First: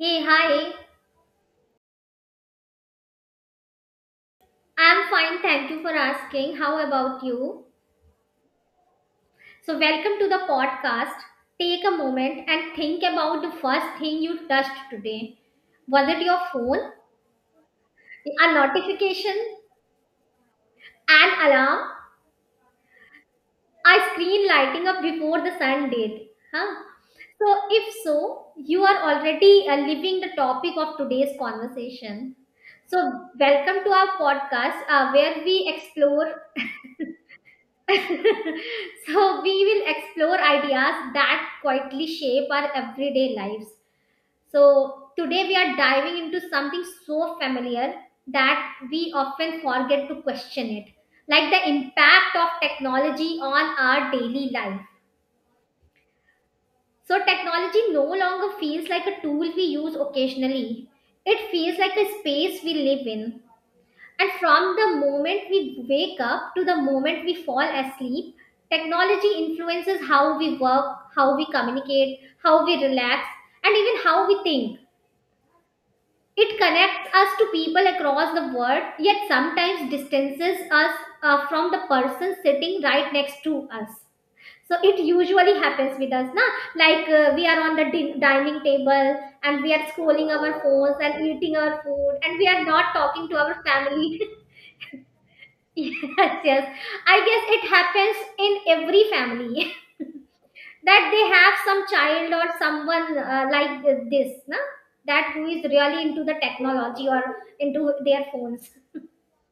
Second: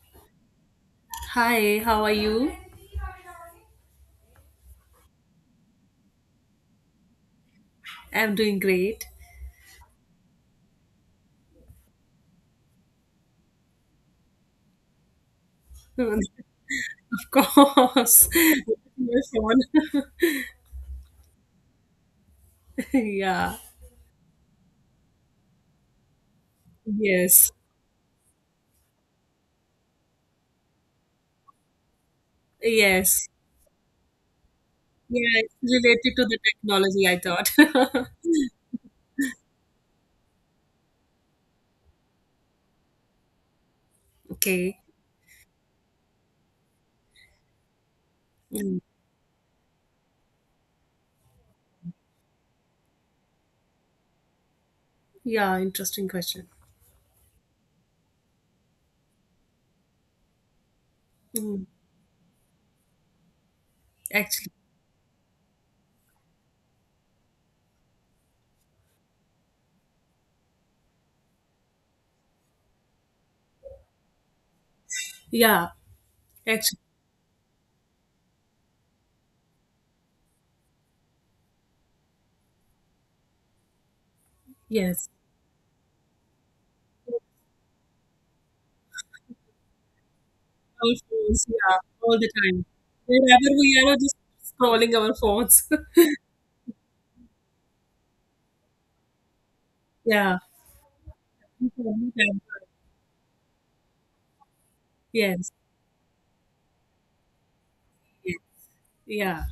Hey, hi. Hi, how are you? I'm fine. Thank you for asking. How about you? I'm doing great. So, welcome to the podcast. Take a moment and think about the first thing you touched today. Was it your Of phone, course. a My notification, phone. an alarm, Yeah. a screen lighting up before the sun did? Huh? Yes. So, if so, you are already living the topic of today's conversation. So, Yes. welcome to our podcast where Yeah, it's we related to explore the technology, I thought. so we will explore ideas that quietly shape our everyday lives. So Okay. today we are diving into something so familiar that Mm. we often forget to question it, like the impact of technology on our daily life. Yeah, interesting question. So technology no longer feels like a tool we use occasionally, it Mm. feels like a space we live in, and Actually, from the moment we wake up to the moment we fall asleep, technology influences how we work, how we communicate, how we relax, and even how we think. yeah, It actually, connects us to people across the world, yet sometimes distances us from the person sitting right next to us. So it yes. usually happens with us, na? Like we are on the dining table and we are scrolling our Our phones and phones, eating yeah, our food, all the and we time. are not talking to Wherever our we are, we're just family. scrolling our phones. Yes, yes. I guess it happens in every family Yeah. that they have some child or someone like this, na? That who Yes. is really into the technology or into their phones. Yeah.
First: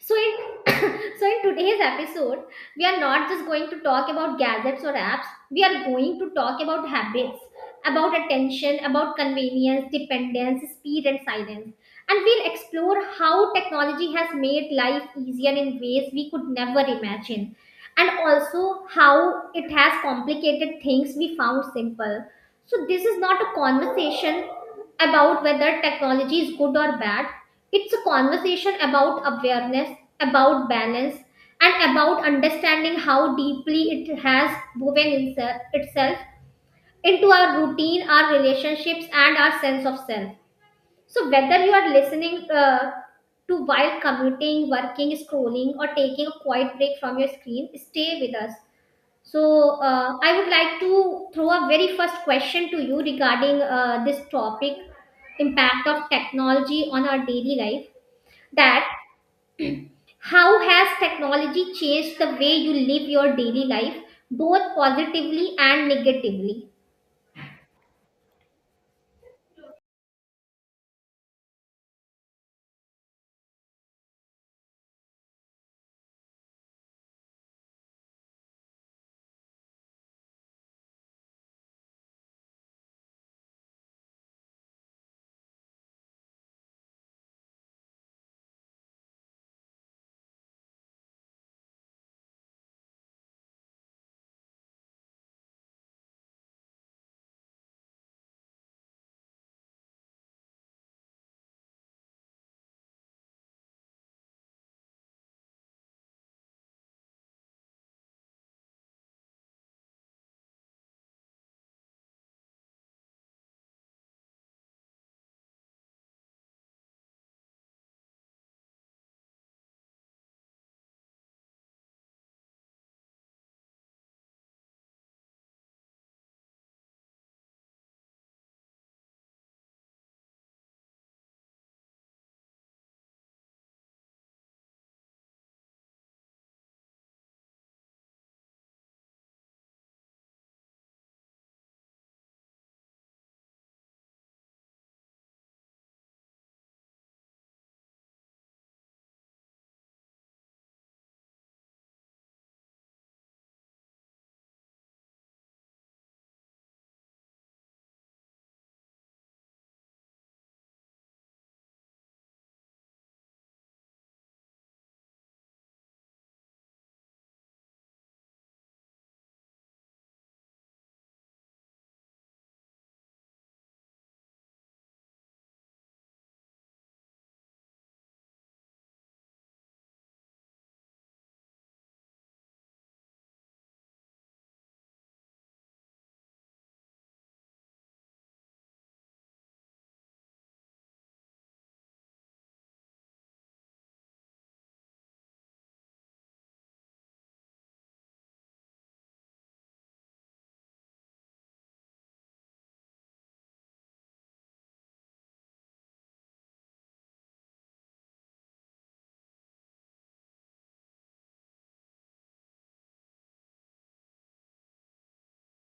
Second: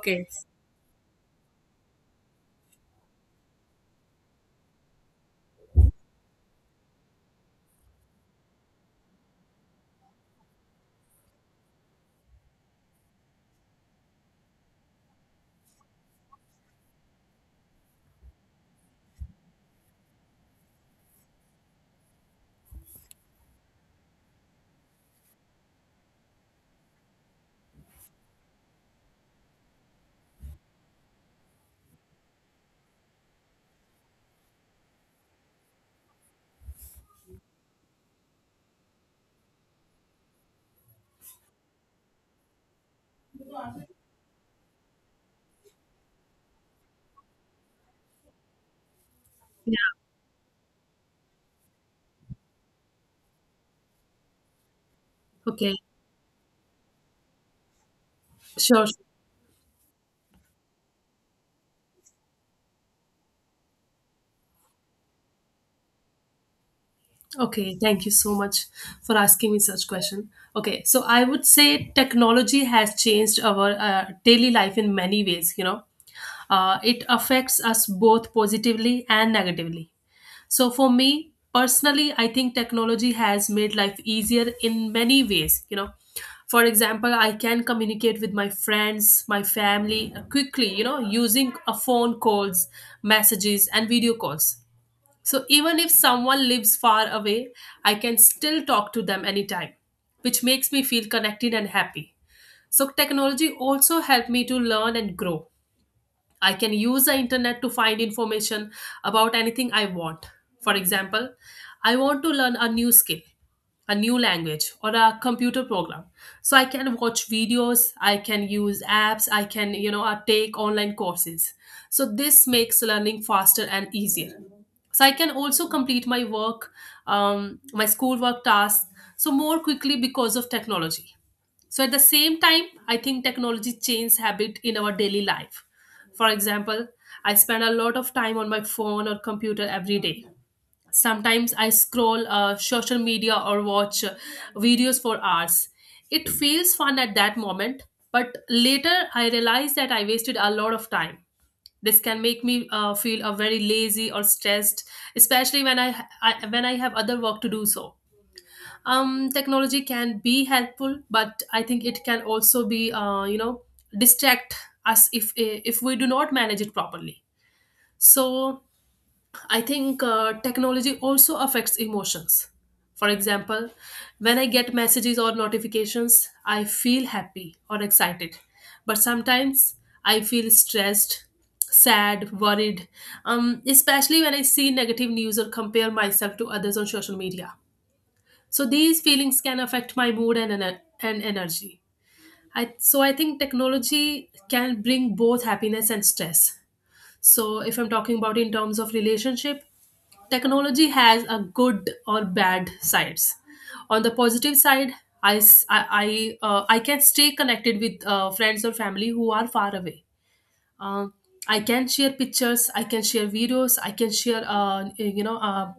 So in so in today's episode, we are not just going to talk about gadgets or apps. We are going to talk about habits, about attention, about convenience, dependence, speed, and silence. And we'll explore how technology has made life easier in ways we could never imagine. And also how it has complicated things we found simple. So, this is not a conversation about whether technology is good or bad. It's a conversation about awareness, about balance, and about understanding how deeply it has woven itself into our routine, our relationships, and our sense of self. So, whether you are listening to while commuting, working, scrolling, or taking a quiet break from your screen, stay with us. So, Yeah. I would like to throw a very first question to you regarding this topic, Okay. impact of technology on our daily life. Sure. That sure. how has technology changed the way you live your daily life, both positively and negatively? Okay, thank you so much for asking me such question. Okay, so I would say technology has changed our daily life in many ways, you know. It affects us both positively and negatively. So for me personally, I think technology has made life easier in many ways, you know. For example, I can communicate with my friends, my family quickly, you know, using a phone calls, messages and video calls so even if someone lives far away, I can still talk to them anytime, which makes me feel connected and happy. So technology also helped me to learn and grow. I can use the internet to find information about anything I want. For example, I want to learn a new skill, a new language, or a computer program. So I can watch videos, I can use apps, I can, you know, take online courses. So this makes learning faster and easier. So I can also complete my work, my schoolwork tasks, so more quickly because of technology. So at the same time, I think technology changes habit in our daily life. For example, I spend a lot of time on my phone or computer every day. Sometimes I scroll social media or watch videos for hours. It feels fun at that moment, but later I realize that I wasted a lot of time. This can make me feel very lazy or stressed, especially when I when I have other work to do. So technology can be helpful, but I think it can also be, you know, distract us if we do not manage it properly. So I think technology also affects emotions. For example, when I get messages or notifications, I feel happy or excited, but sometimes I feel stressed, sad, worried, especially when I see negative news or compare myself to others on social media. So these feelings can affect my mood and energy. I so I think technology can bring both happiness and stress. So if I'm talking about in terms of relationship, technology has a good or bad sides. On the positive side, I s- I can stay connected with friends or family who are far away. um, I can share pictures, I can share videos, I can share, you know,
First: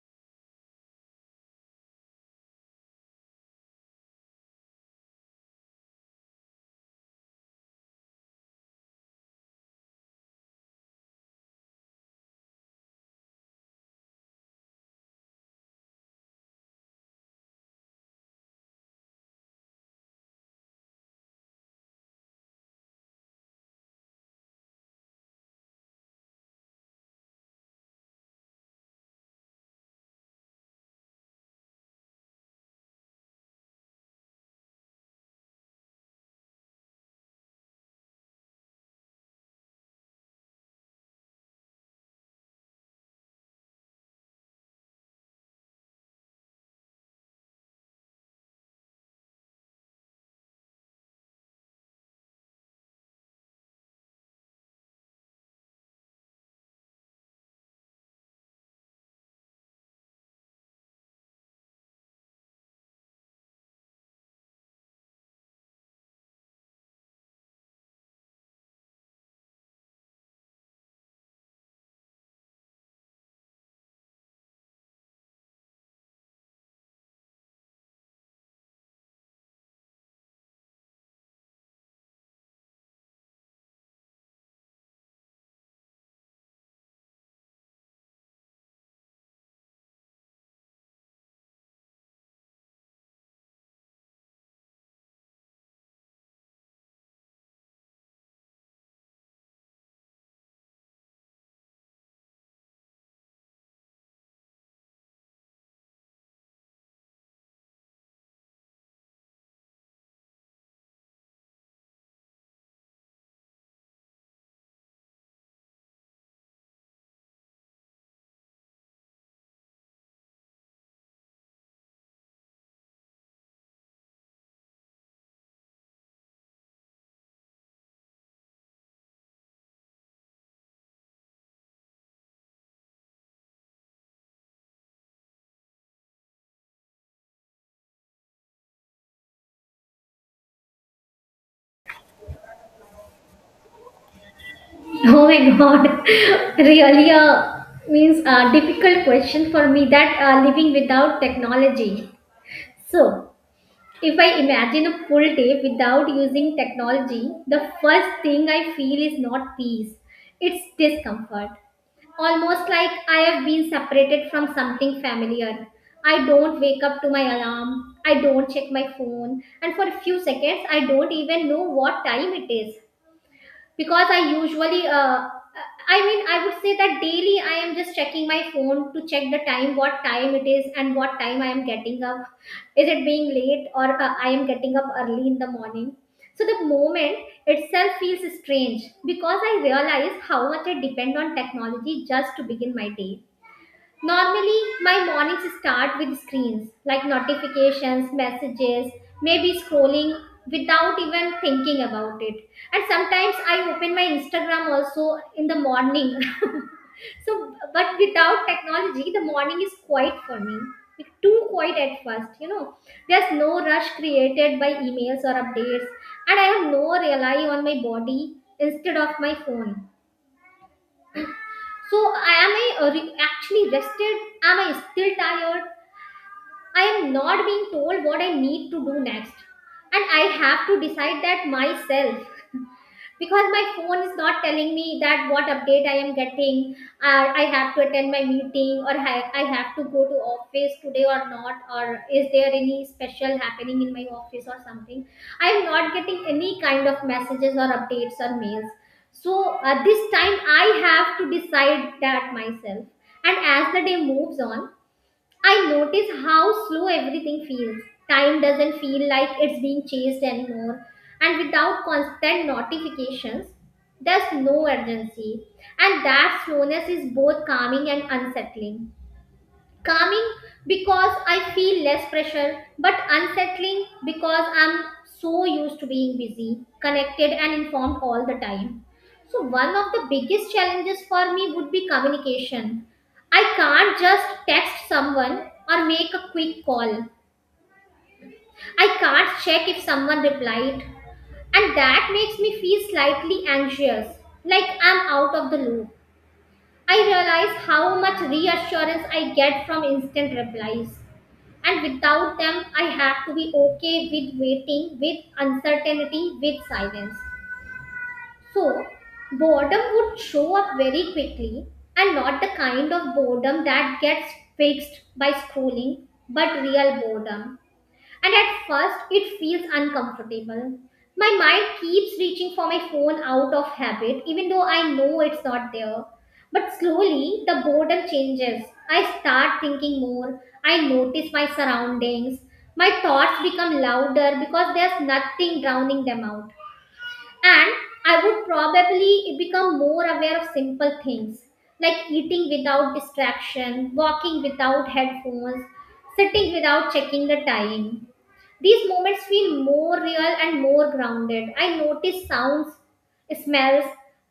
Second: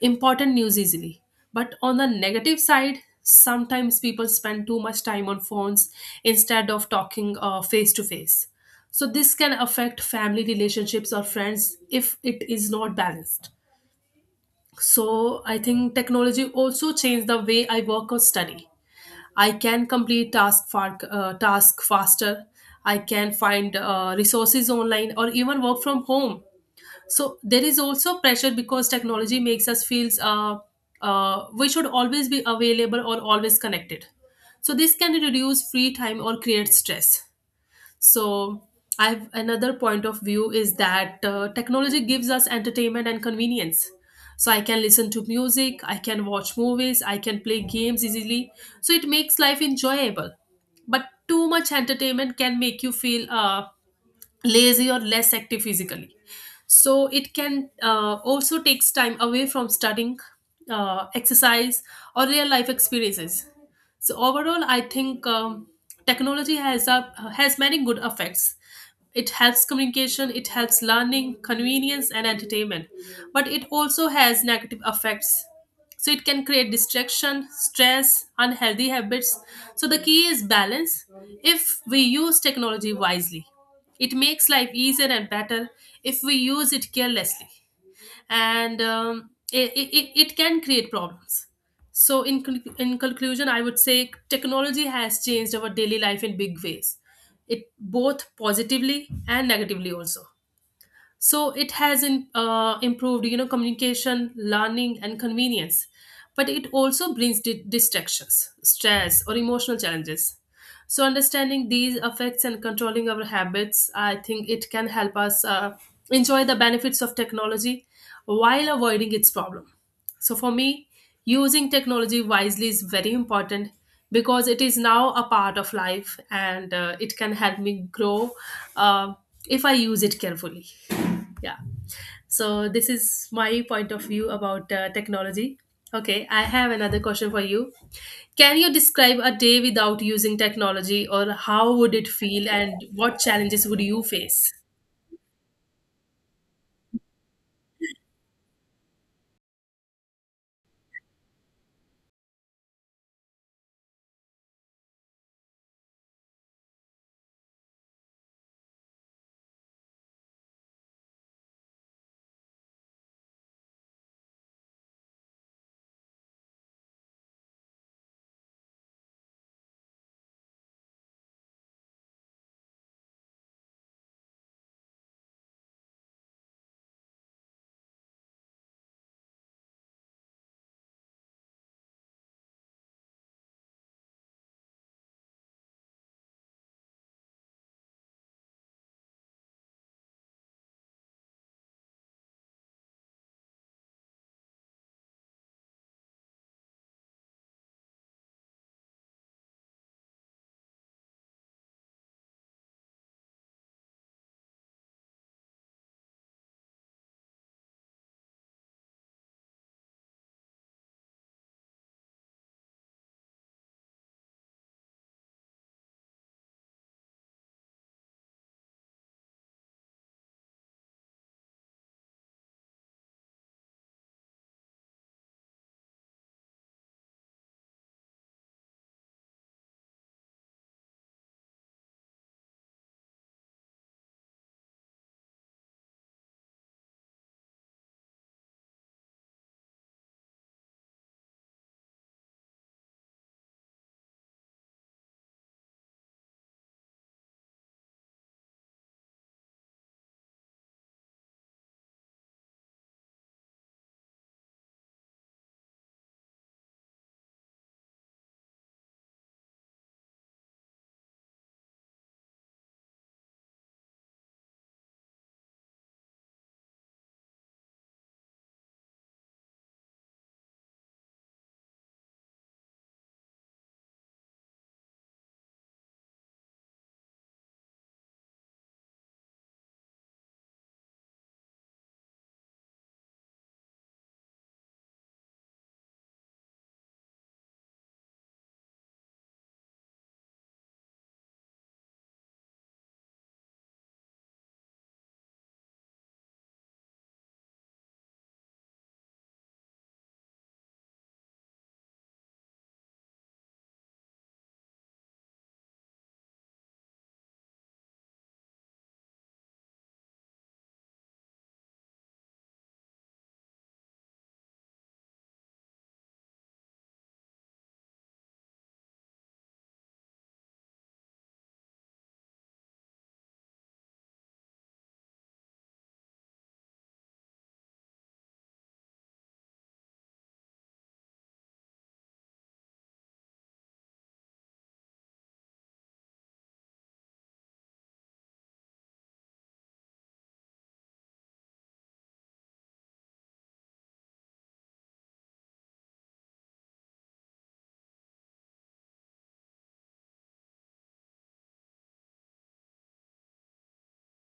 important news easily. But on the negative side, sometimes people spend too much time on phones instead of talking face to face. So this can affect family relationships or friends if it is not balanced. So I think technology also changed the way I work or study. I can complete task faster. I can find resources online or even work from home. So there is also pressure because technology makes us feels, we should always be available or always connected. So this can reduce free time or create stress. So I've another point of view is that technology gives us entertainment and convenience. So I can listen to music, I can watch movies, I can play games easily. So it makes life enjoyable. But too much entertainment can make you feel lazy or less active physically. So it can also takes time away from studying, exercise, or real life experiences. So overall I think, technology has a has many good effects. It helps communication, it helps learning, convenience and entertainment. But it also has negative effects. So it can create distraction, stress, unhealthy habits. So the key is balance. If we use technology wisely, it makes life easier and better. If we use it carelessly, and it can create problems. So, in, in conclusion, I would say technology has changed our daily life in big ways, it both positively and negatively also. So it has improved, you know, communication, learning and convenience, but it also brings distractions, stress or emotional challenges. So understanding these effects and controlling our habits, I think it can help us enjoy the benefits of technology while avoiding its problem. So for me, using technology wisely is very important because it is now a part of life and it can help me grow, uh, if I use it carefully. Yeah, so this is my point of view about technology. Okay, I have another question for you. Can you describe a day without using technology, or how would it feel and what challenges would you face? Oh my god, really a means a difficult question for me, that living without technology. So, if I imagine a full day without using technology, the first thing I feel is not peace, it's discomfort. Almost like I have been separated from something familiar. I don't wake up to my alarm, I don't check my phone, and for a few seconds, I don't even know what time it is, because I usually I mean, I would say that daily I am just checking my phone to check the time, what time it is and what time I am getting up, is it being late or I am getting up early in the morning. So the moment itself feels strange, because I realize how much I depend on technology just to begin my day. Normally, my mornings start with screens like notifications, messages, maybe scrolling without even thinking about it. And sometimes I open my Instagram also in the morning. So, but without technology, the morning is quiet for me. Too quiet at first, you know. There's no rush created by emails or updates, and I have no rely on my body instead of my phone. So, am I actually rested? Am I still tired? I am not being told what I need to do next. And I have to decide that myself, because my phone is not telling me that what update I am getting, I have to attend my meeting, or I have to go to office today or not, or is there any special happening in my office or something. I am not getting any kind of messages or updates or mails. So this time I have to decide that myself. And as the day moves on, I notice how slow everything feels. Time doesn't feel like it's being chased anymore. And without constant notifications, there's no urgency. And that slowness is both calming and unsettling, calming because I feel less pressure, but unsettling because I'm so used to being busy, connected, and informed all the time. So, one of the biggest challenges for me would be communication. I can't just text someone or make a quick call. I can't check if someone replied, and that makes me feel slightly anxious, like I'm out of the loop. I realize how much reassurance I get from instant replies, and without them, I had to be okay with waiting, with uncertainty, with silence. So, boredom would show up very quickly, and not the kind of boredom that gets fixed by scrolling, but real boredom, and at first, it feels uncomfortable. My mind keeps reaching for my phone out of habit, even though I know it's not there. But slowly, the boredom changes. I start thinking more. I notice my surroundings. My thoughts become louder because there's nothing drowning them out. And I would probably become more aware of simple things, like eating without distraction, walking without headphones, sitting without checking the time. These moments feel more real and more grounded. I notice sounds, smells,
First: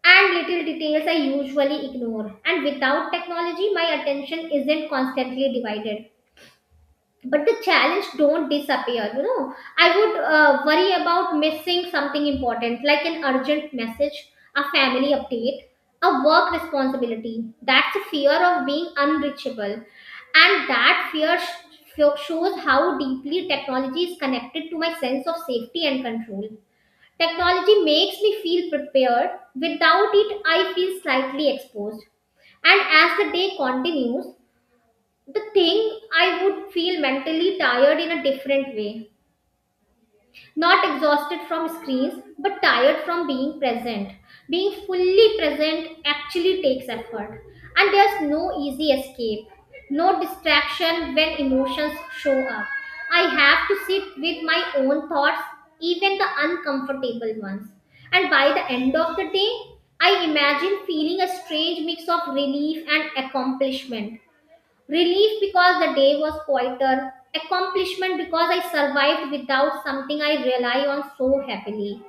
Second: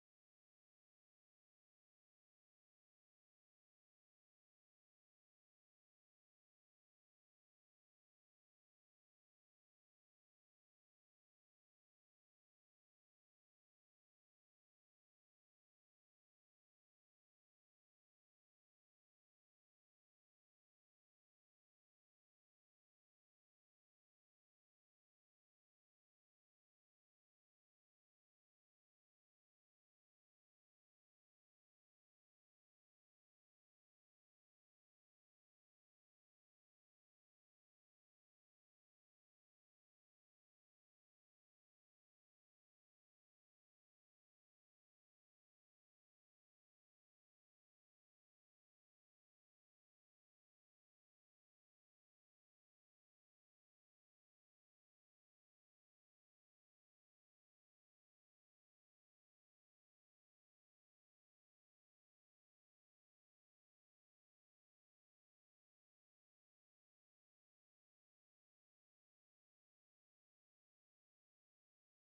and little details I usually ignore. And without technology, my attention isn't constantly divided. But the challenge don't disappear, you know. I would worry about missing something important, like an urgent message, a family update, a work responsibility. That's the fear of being unreachable, and that fear shows how deeply technology is connected to my sense of safety and control. Technology makes me feel prepared, without it I feel slightly exposed. And as the day continues, the thing I would feel mentally tired in a different way. Not exhausted from screens, but tired from being present. Being fully present actually takes effort. And there's no easy escape, no distraction when emotions show up. I have to sit with my own thoughts, even the uncomfortable ones. And by the end of the day, I imagine feeling a strange mix of relief and accomplishment. Relief because the day was quieter. Accomplishment because I survived without something I rely on so heavily.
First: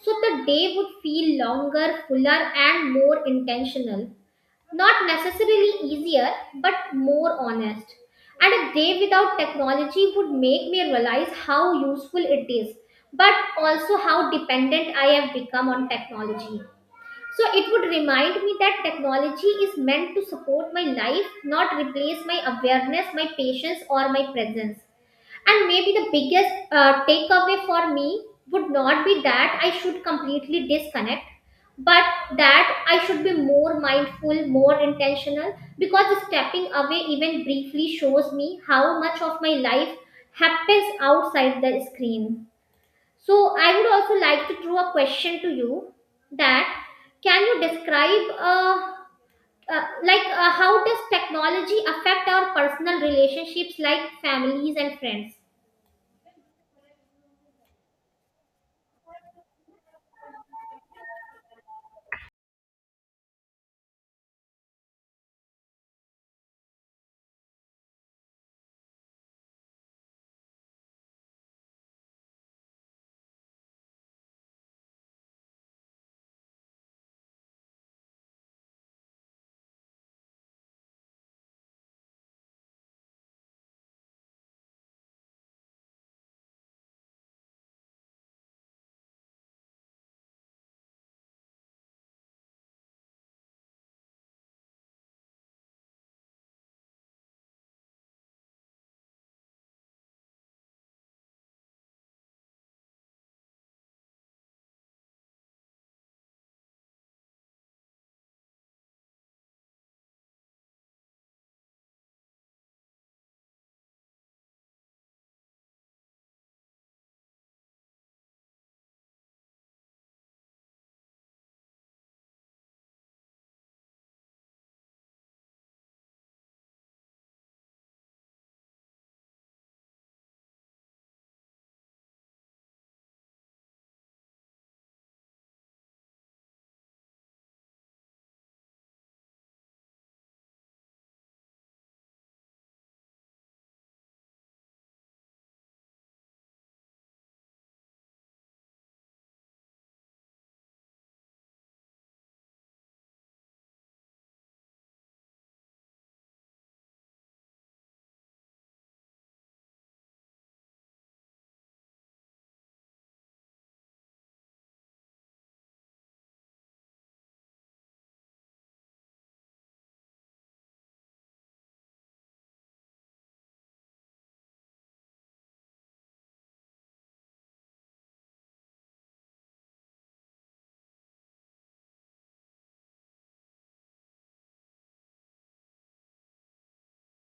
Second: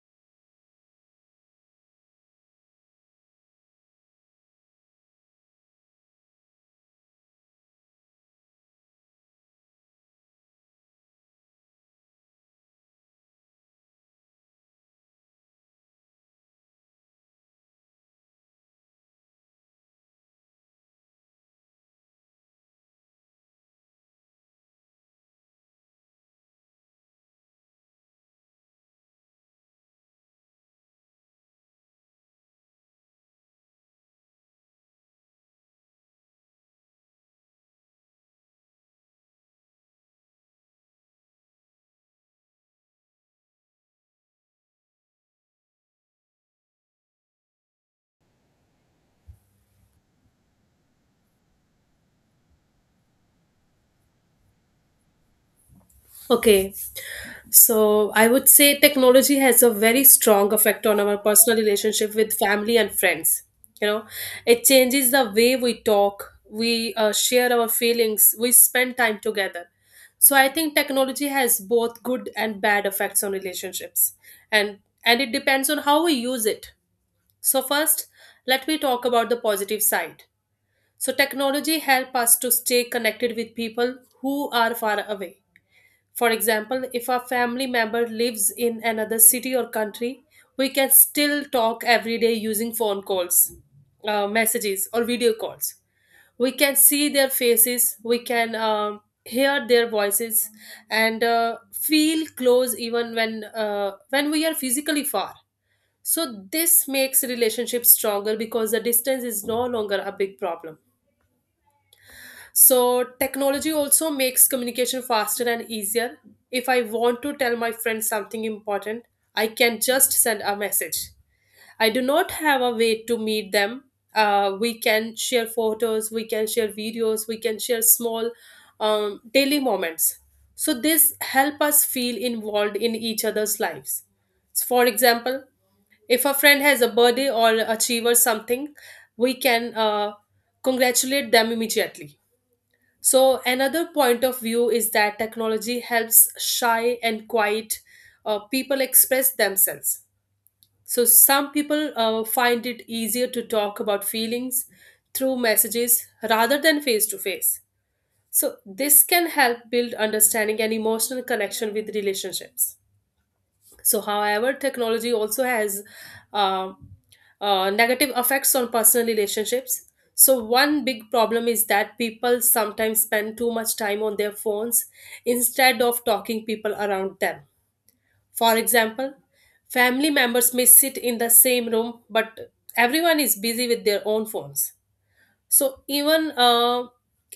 So the day would feel longer, fuller, and more intentional. Not necessarily easier, but more honest. And a day without technology would make me realize how useful it is, but also how dependent I have become on technology. So it would remind me that technology is meant to support my life, not replace my awareness, my patience, or my presence. And maybe the biggest takeaway for me would not be that I should completely disconnect, but that I should be more mindful, more intentional, because stepping away even briefly shows me how much of my life happens outside the screen. So I would also like to throw a question to you, that can you describe like how does technology affect our personal relationships like families and friends? Okay, so I would say technology has a very strong effect on our personal relationship with family and friends. You know, it changes the way we talk, we share our feelings, we spend time together. So I think technology has both good and bad effects on relationships, and it depends on how we use it. So first, let me talk about the positive side. So technology help us to stay connected with people who are far away. For example, if a family member lives in another city or country, we can still talk every day using phone calls, messages, or video calls. We can see their faces, we can hear their voices, and feel close even when we are physically far. So this makes relationships stronger because the distance is no longer a big problem. So, technology also makes communication faster and easier. If I want to tell my friend something important, I can just send a message. I do not have a way to meet them. We can share photos, we can share videos, we can share small daily moments. So, this help us feel involved in each other's lives. So for example, if a friend has a birthday or achieve or something, we can congratulate them immediately. So, another point of view is that technology helps shy and quiet people express themselves. So, some people find it easier to talk about feelings through messages rather than face to face. So, this can help build understanding and emotional connection with relationships. So, however, technology also has uh, negative effects on personal relationships. So, one big problem is that people sometimes spend too much time on their phones instead of talking people around them. For example, family members may sit in the same room, but everyone is busy with their own phones. So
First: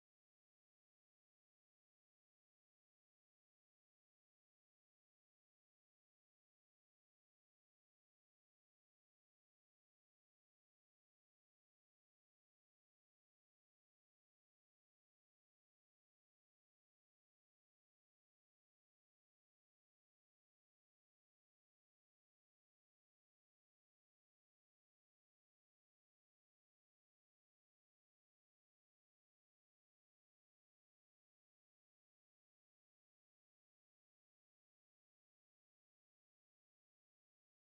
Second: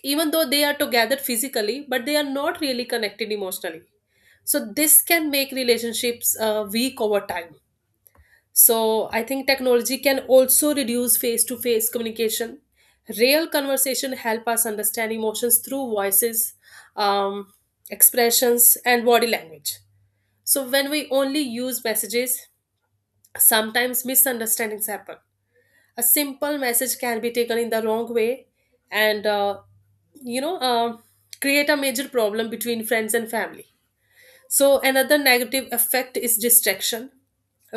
even though they are together physically, but they are not really connected emotionally. So this can make relationships weak over time. So I think technology can also reduce face to face communication. Real conversation help us understand emotions through voices, um, expressions and body language. So when we only use messages, sometimes misunderstandings happen. A simple message can be taken in the wrong way and, you know, create a major problem between friends and family. So another negative effect is distraction.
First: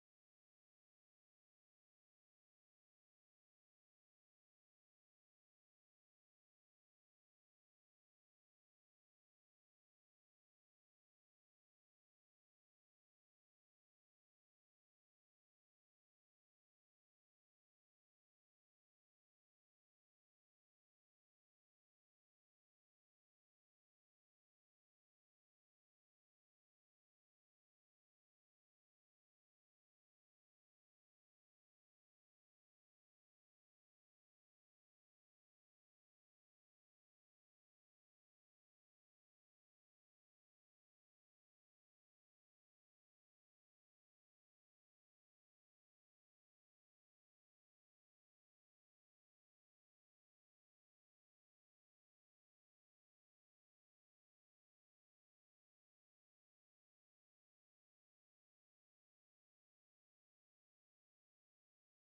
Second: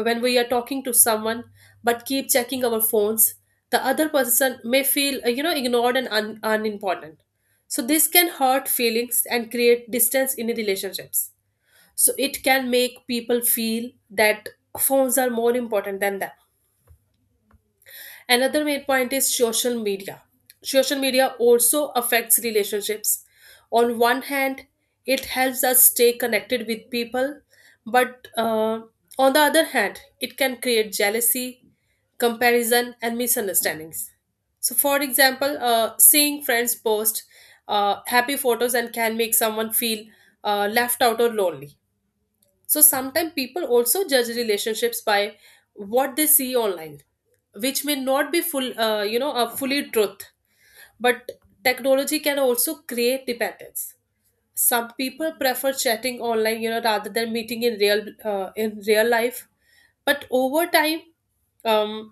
When we are talking to someone but keep checking our phones, the other person may feel, you know, ignored and unimportant. So this can hurt feelings and create distance in relationships. So it can make people feel that phones are more important than them. Another main point is social media. Social media also affects relationships. On one hand, it helps us stay connected with people, but on the other hand, it can create jealousy, comparison, and misunderstandings. So, for example, seeing friends post happy photos and can make someone feel left out or lonely. So sometimes people also judge relationships by what they see online, which may not be you know, a fully truth. But technology can also create dependence. Some people prefer chatting online, you know, rather than meeting in real life. But over time, um,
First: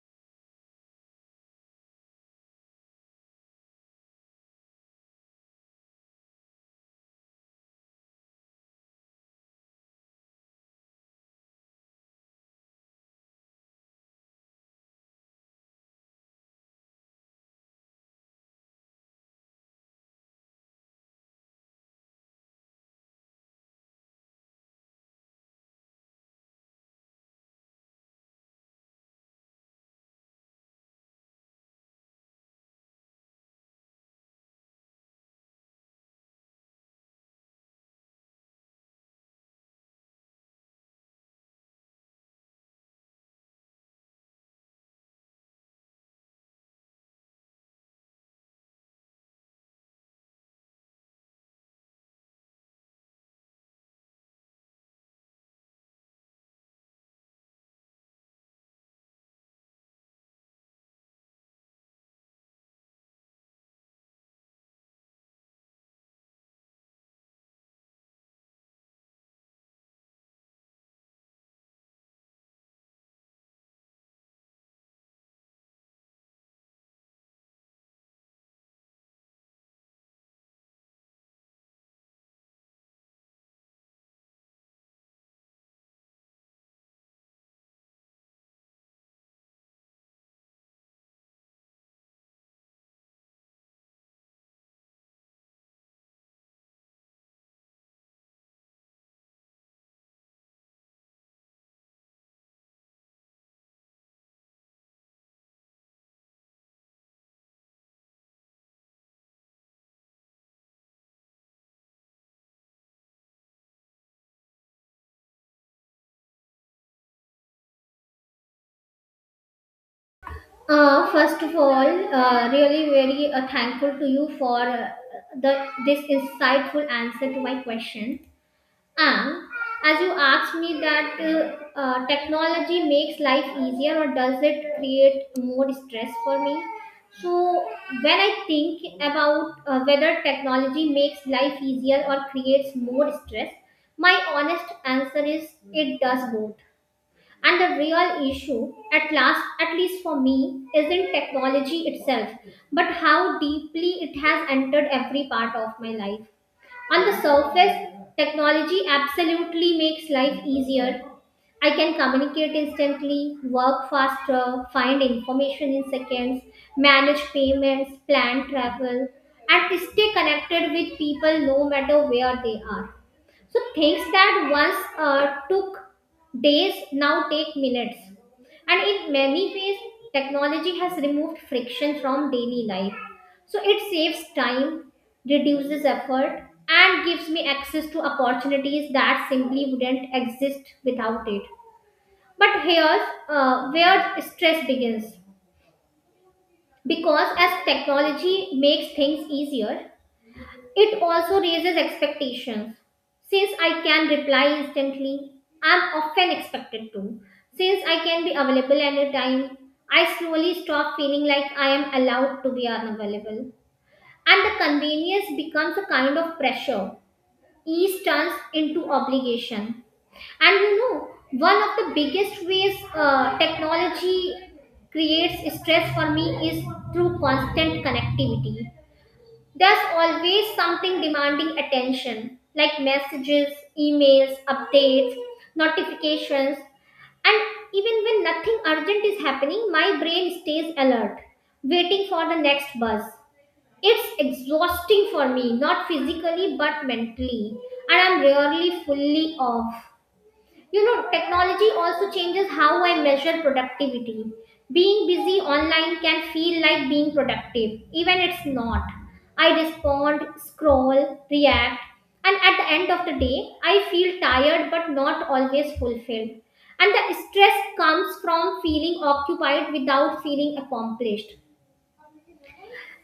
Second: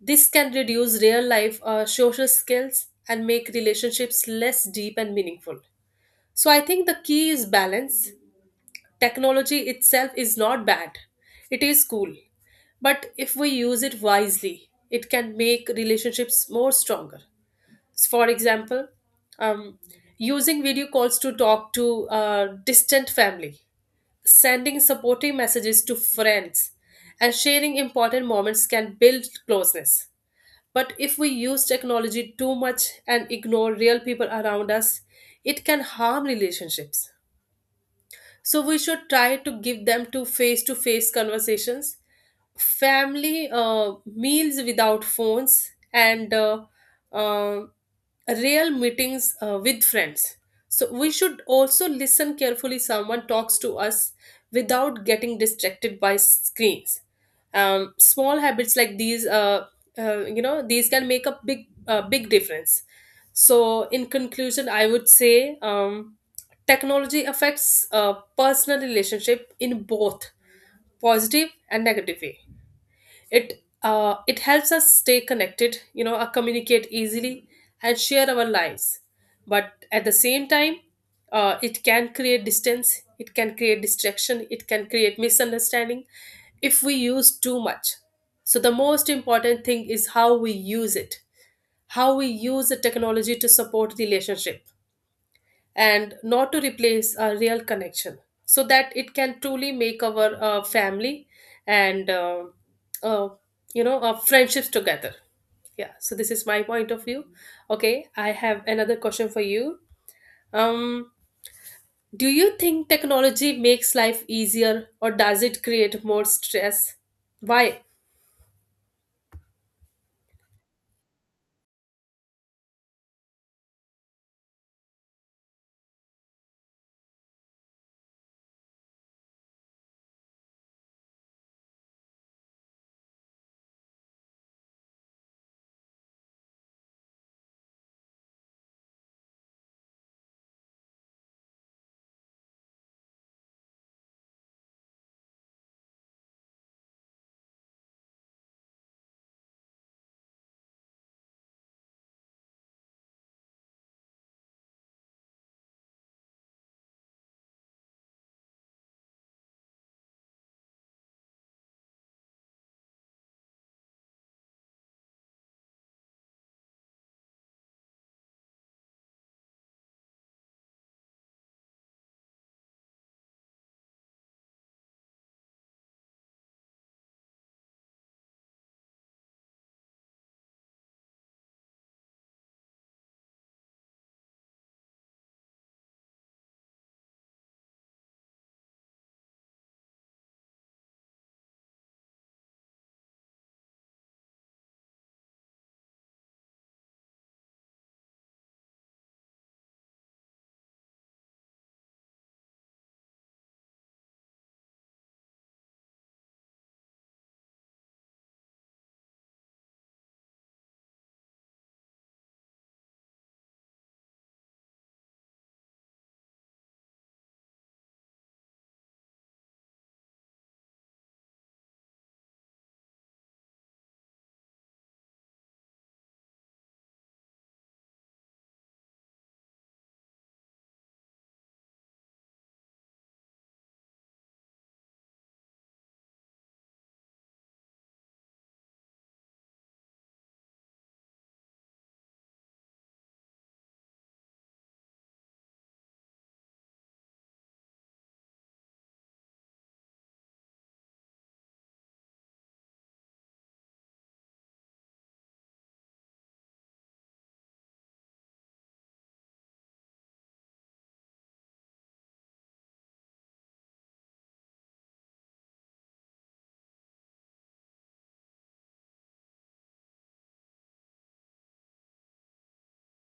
this can reduce real life social skills and make relationships less deep and meaningful. So I think the key is balance. Technology itself is not bad, it is cool. But if we use it wisely, it can make relationships more stronger. For example, um, using video calls to talk to distant family, sending supporting messages to friends, and sharing important moments can build closeness. But if we use technology too much and ignore real people around us, it can harm relationships, so we should try to give them to face conversations, family meals without phones, and uh, real meetings with friends. So we should also listen carefully someone talks to us without getting distracted by screens. Small habits like these you know these can make a big difference. So in conclusion, I would say technology affects personal relationship in both positive and negative way. It helps us stay connected, you know, communicate easily, and share our lives. But at the same time, it can create distance, it can create distraction, it can create misunderstanding if we use too much. So the most important thing is how we use it, how we use the technology to support relationship and not to replace a real connection, so that it can truly make our family and uh, our friendships together. Yeah, so this is my point of view. Okay, I have another question for you. um do you think technology makes life easier, or does it create more stress? Why? First of all, really very thankful to you for the this insightful answer to my question. And as you asked me that technology makes life easier or does it create more stress for me? So when I think about whether technology makes life easier or creates more stress, my honest answer is it does both. And the real issue, at last, at least for me, isn't technology itself, but how deeply it has entered every part of my life. On the surface, technology absolutely makes life easier. I can communicate instantly, work faster, find information in seconds, manage payments, plan travel, and stay connected with people no matter where they are. So things that once took days now take minutes. And in many ways, technology has removed friction from daily life. So it saves time, reduces effort, and gives me access to opportunities that simply wouldn't exist without it. But here's where stress begins. Because as technology makes things easier, it also raises expectations. Since I can reply instantly, I'm often expected to. Since I can be available anytime, I slowly stop feeling like I am allowed to be unavailable. And the convenience becomes a kind of pressure. Ease turns into obligation. And you know, one of the biggest ways technology creates stress for me is through constant connectivity. There's always something demanding attention, like messages, emails, updates, notifications, and even when nothing urgent is happening, my brain stays alert, waiting for the next buzz. It's exhausting for me, not physically but mentally, and I'm rarely fully off. You know, technology also changes how I measure productivity. Being busy online can feel like being productive, even it's not. I respond, scroll, react, and at the end of the day, I feel tired but not always fulfilled. And the stress comes from feeling occupied without feeling accomplished.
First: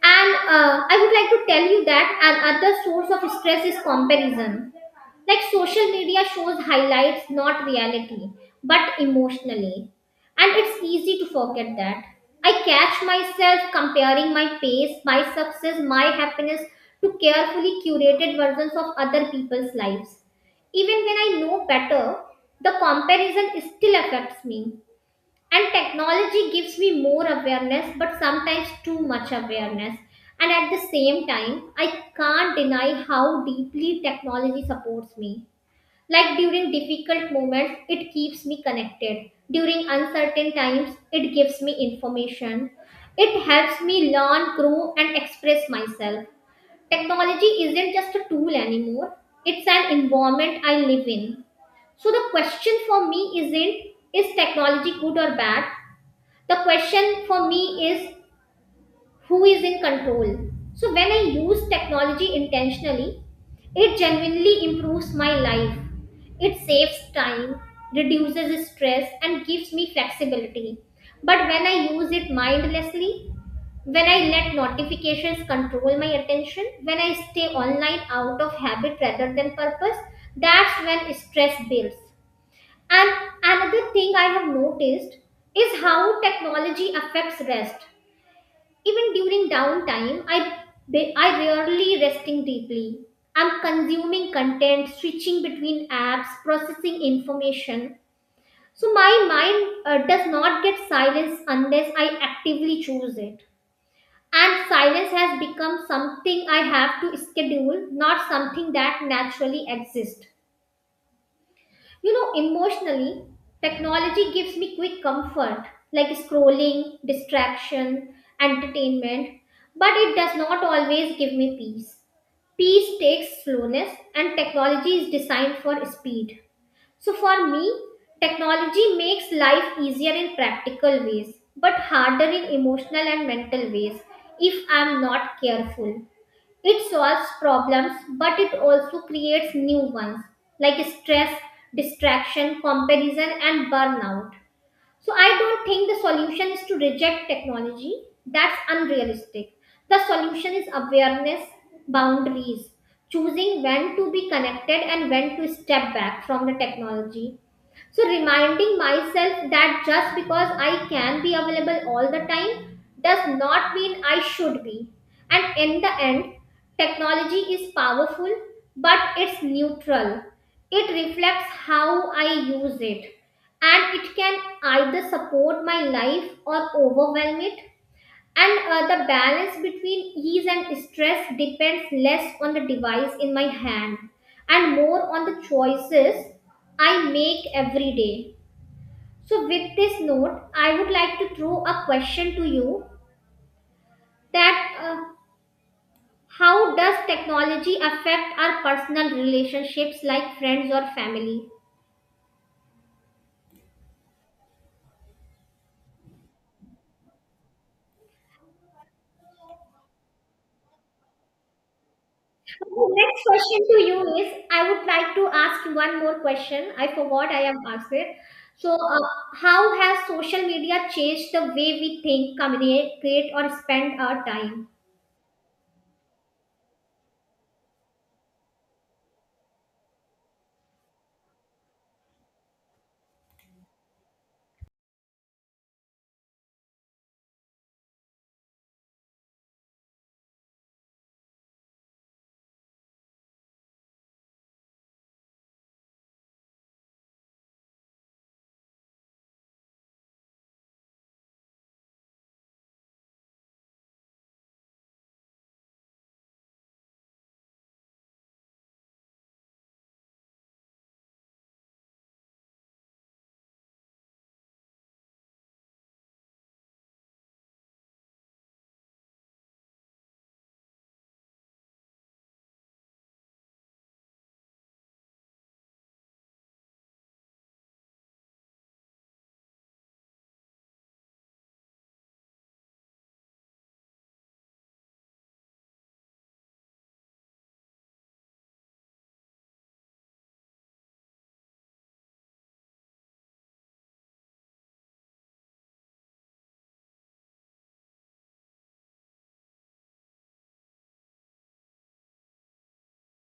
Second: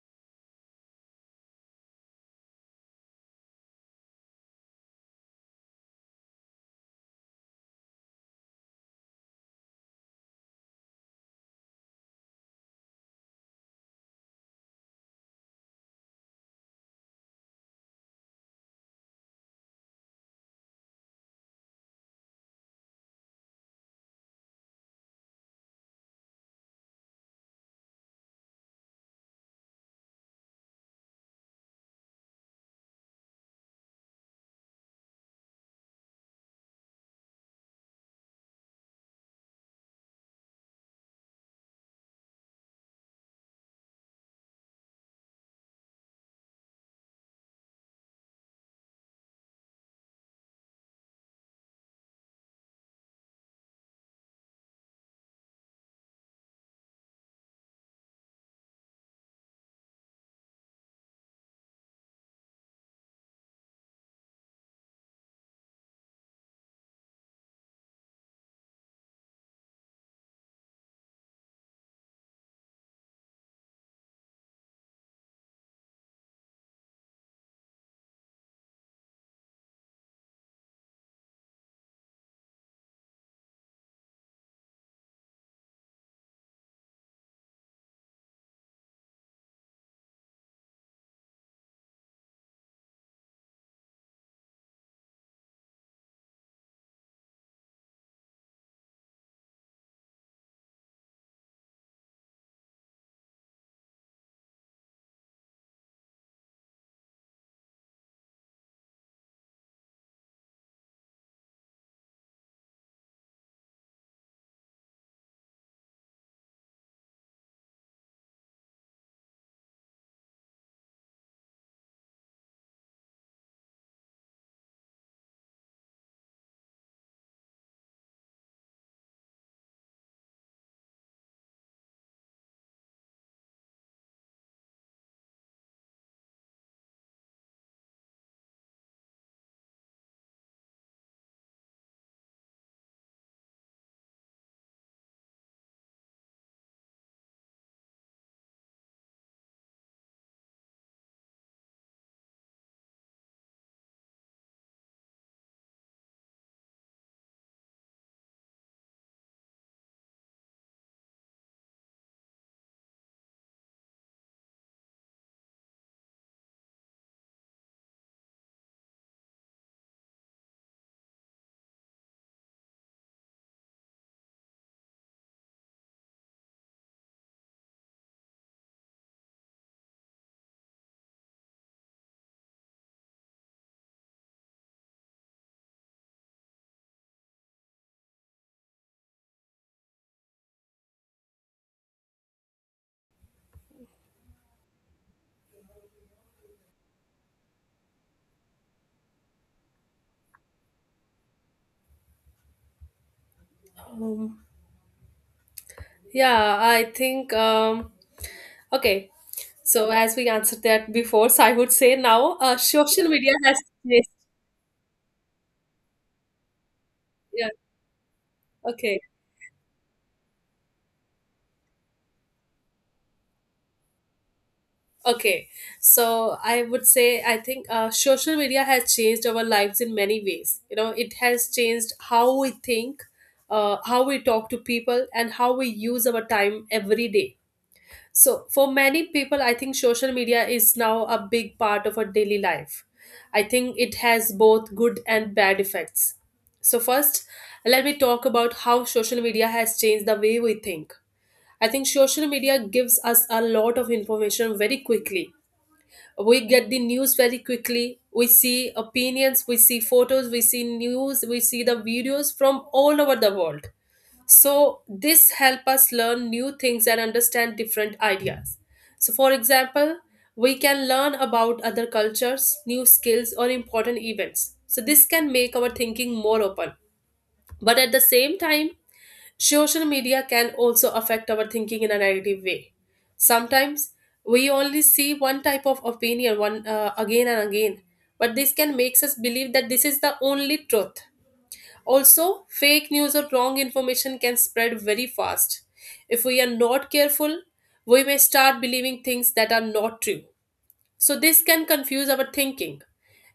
And I would like to tell you that another source of stress is comparison. Like, social media shows highlights, not reality, but emotionally. And it's easy to forget that. I catch myself comparing my pace, my success, my happiness to carefully curated versions of other people's lives. Even when I know better, the comparison still affects me, and technology gives me more awareness, but sometimes too much awareness. And at the same time, I can't deny how deeply technology supports me. Like, during difficult moments, it keeps me connected. During uncertain times, it gives me information. It helps me learn, grow, and express myself. Technology isn't just a tool anymore, it's an environment I live in. So the question for me isn't is technology good or bad. The question for me is who is in control. So when I use technology intentionally, it genuinely improves my life. It saves time, reduces stress, and gives me flexibility. But when I use it mindlessly, when I let notifications control my attention, when I stay online out of habit rather than purpose, that's when stress builds. And another thing I have noticed is how technology affects rest. Even during downtime, I rarely resting deeply. I'm consuming content, switching between apps, processing information. So my mind does not get silence unless I actively choose it. And silence has become something I have to schedule, not something that naturally exists. You know, emotionally, technology gives me quick comfort, like scrolling, distraction, entertainment, but it does not always give me peace. Peace takes slowness, and technology is designed for speed. So, for me, technology makes life easier in practical ways, but harder in emotional and mental ways if I'm not careful. It solves problems, but it also creates new ones like stress, distraction, comparison, and burnout. So, I don't think the solution is to reject technology. That's unrealistic. The solution is awareness, boundaries, choosing when to be connected and when to step back from the technology. So, reminding myself that just because I can be available all the time does not mean I should be. And in the end, technology is powerful, but it's neutral. It reflects how I use it, and it can either support my life or overwhelm it. And The balance between ease and stress depends less on the device in my hand and more on the choices I make every day. So, with this note, I would like to throw a question to you that how does technology affect our personal relationships like friends or family? um, yeah, I think okay, so as we answered that before, so I would say now The social next media has. question to you is I would like to ask you one more question. I forgot I Yeah. am asked it. So, Okay. How has social media changed the way we think, communicate, create, or spend our time? Okay. So I would say I think social media has changed our lives in many ways. You know, it has changed how we think, how we talk to people, and how we use our time every day. So for many people, I think social media is now a big part of our daily life. I think it has both good and bad effects. So first, let me talk about how social media has changed the way we think. I think social media gives us a lot of information very quickly. We get the news very quickly. We see opinions, we see photos, we see news, we see the videos from all over the world. So this help us learn new things and understand different ideas. So for example, we can learn about other cultures, new skills or important events. So this can make our thinking more open. But at the same time, social media can also affect our thinking in a negative way. Sometimes we only see one type of opinion, one again and again, but this can makes us believe that this is the only truth. Also, fake news or wrong information can spread very fast. If we are not careful, we may start believing things that are not true. So this can confuse our thinking.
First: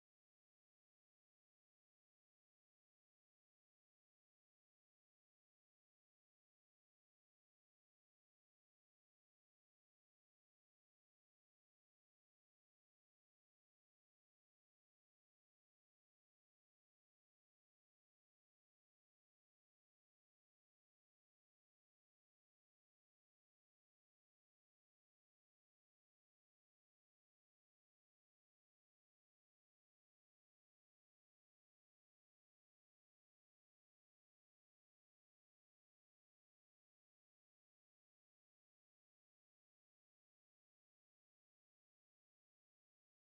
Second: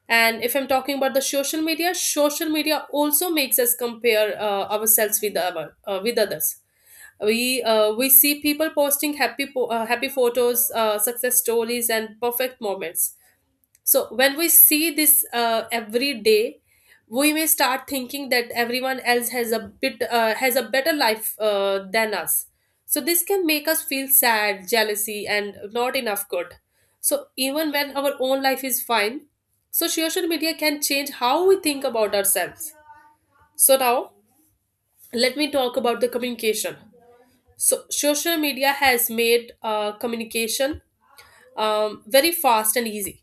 And if I'm talking about the social media also makes us compare ourselves with with others. We see people posting happy photos, success stories, and perfect moments. So when we see this every day, we may start thinking that everyone else has a bit has a better life than us. So this can make us feel sad, jealousy, and not enough good, so even when our own life is fine. So social media can change how we think about ourselves. So now let me talk about the communication. So social media has made communication very fast and easy.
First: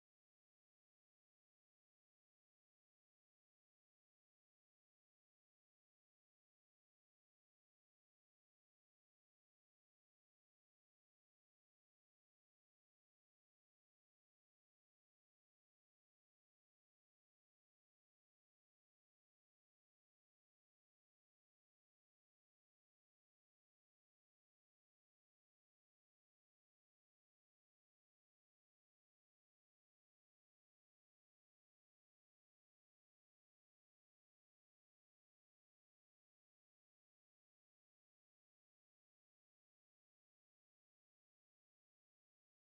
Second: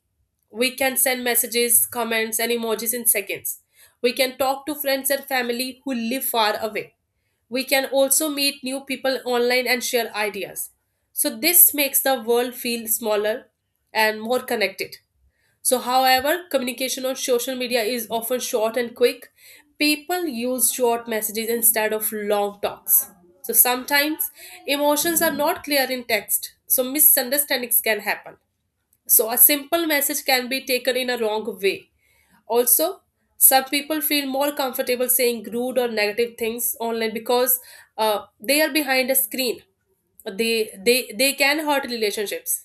We can send messages, comments, and emojis in seconds. We can talk to friends and family who live far away. We can also meet new people online and share ideas. So this makes the world feel smaller and more connected. So however, communication on social media is often short and quick. People use short messages instead of long talks. So sometimes emotions are not clear in text, so misunderstandings can happen. So a simple message can be taken in a wrong way. Also, some people feel more comfortable saying rude or negative things online because they are behind a screen. They can hurt relationships.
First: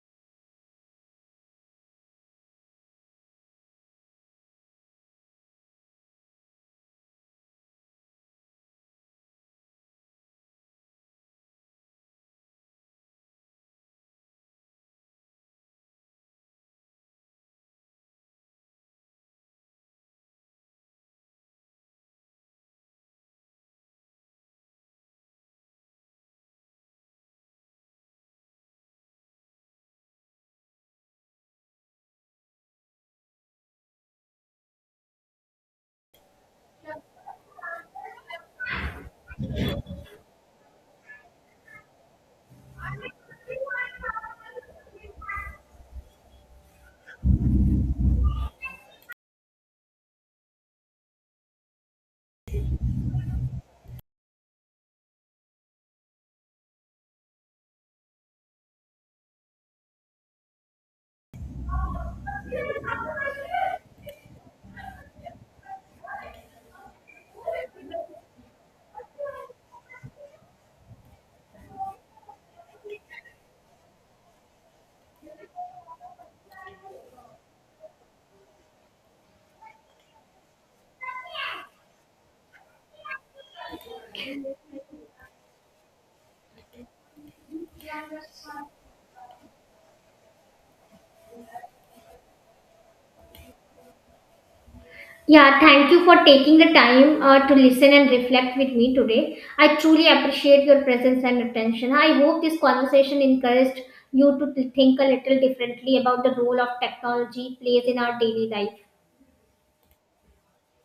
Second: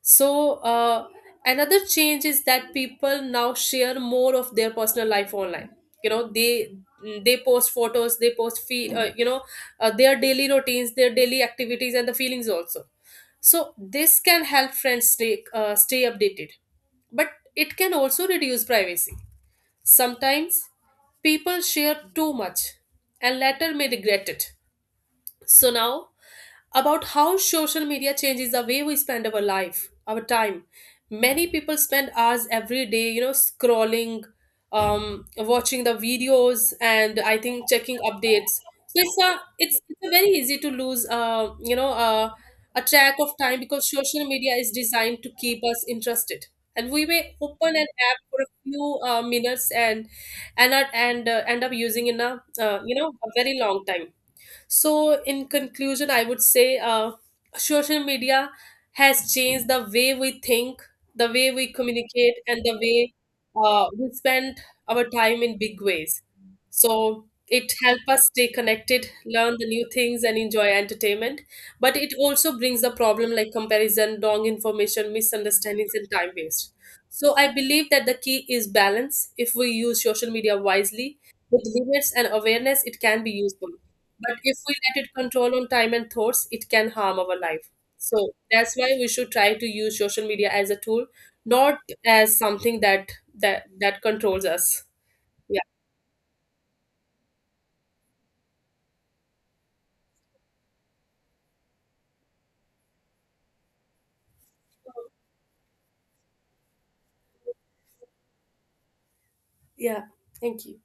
So another change is that people now share more of their personal life online. You know, they post photos they post feel you know their daily routines, their daily activities, and the feelings also. So this can help friends stay updated, but it can also reduce privacy. Sometimes people share too much and later may regret it. So now, about how social media changes the way we spend our life, our time. Many people spend hours every day, you know, scrolling, watching the videos, and I think checking updates. So it's a very easy to lose, a track of time, because social media is designed to keep us interested. And we may open an app for a few minutes and end up using in a, uh, a very long time. So in conclusion, I would say social media has changed the way we think, the way we communicate, and the way we spend our time in big ways. So it helps us stay connected, learn the new things, and enjoy entertainment. But it also brings the problem like comparison, wrong information, misunderstandings, and time waste. So I believe that the key is balance. If we use social media wisely, with limits and awareness, it can be useful. But if we let it control on time and thoughts, it can harm our life. So that's why we should try to use social media as a tool, not as something that controls us. Yeah. Yeah, thank you for taking the time to listen and reflect with me today. I truly appreciate your presence and attention. I hope this conversation encouraged you to think a little differently about the role of technology plays in our daily life. Yeah. Thank you.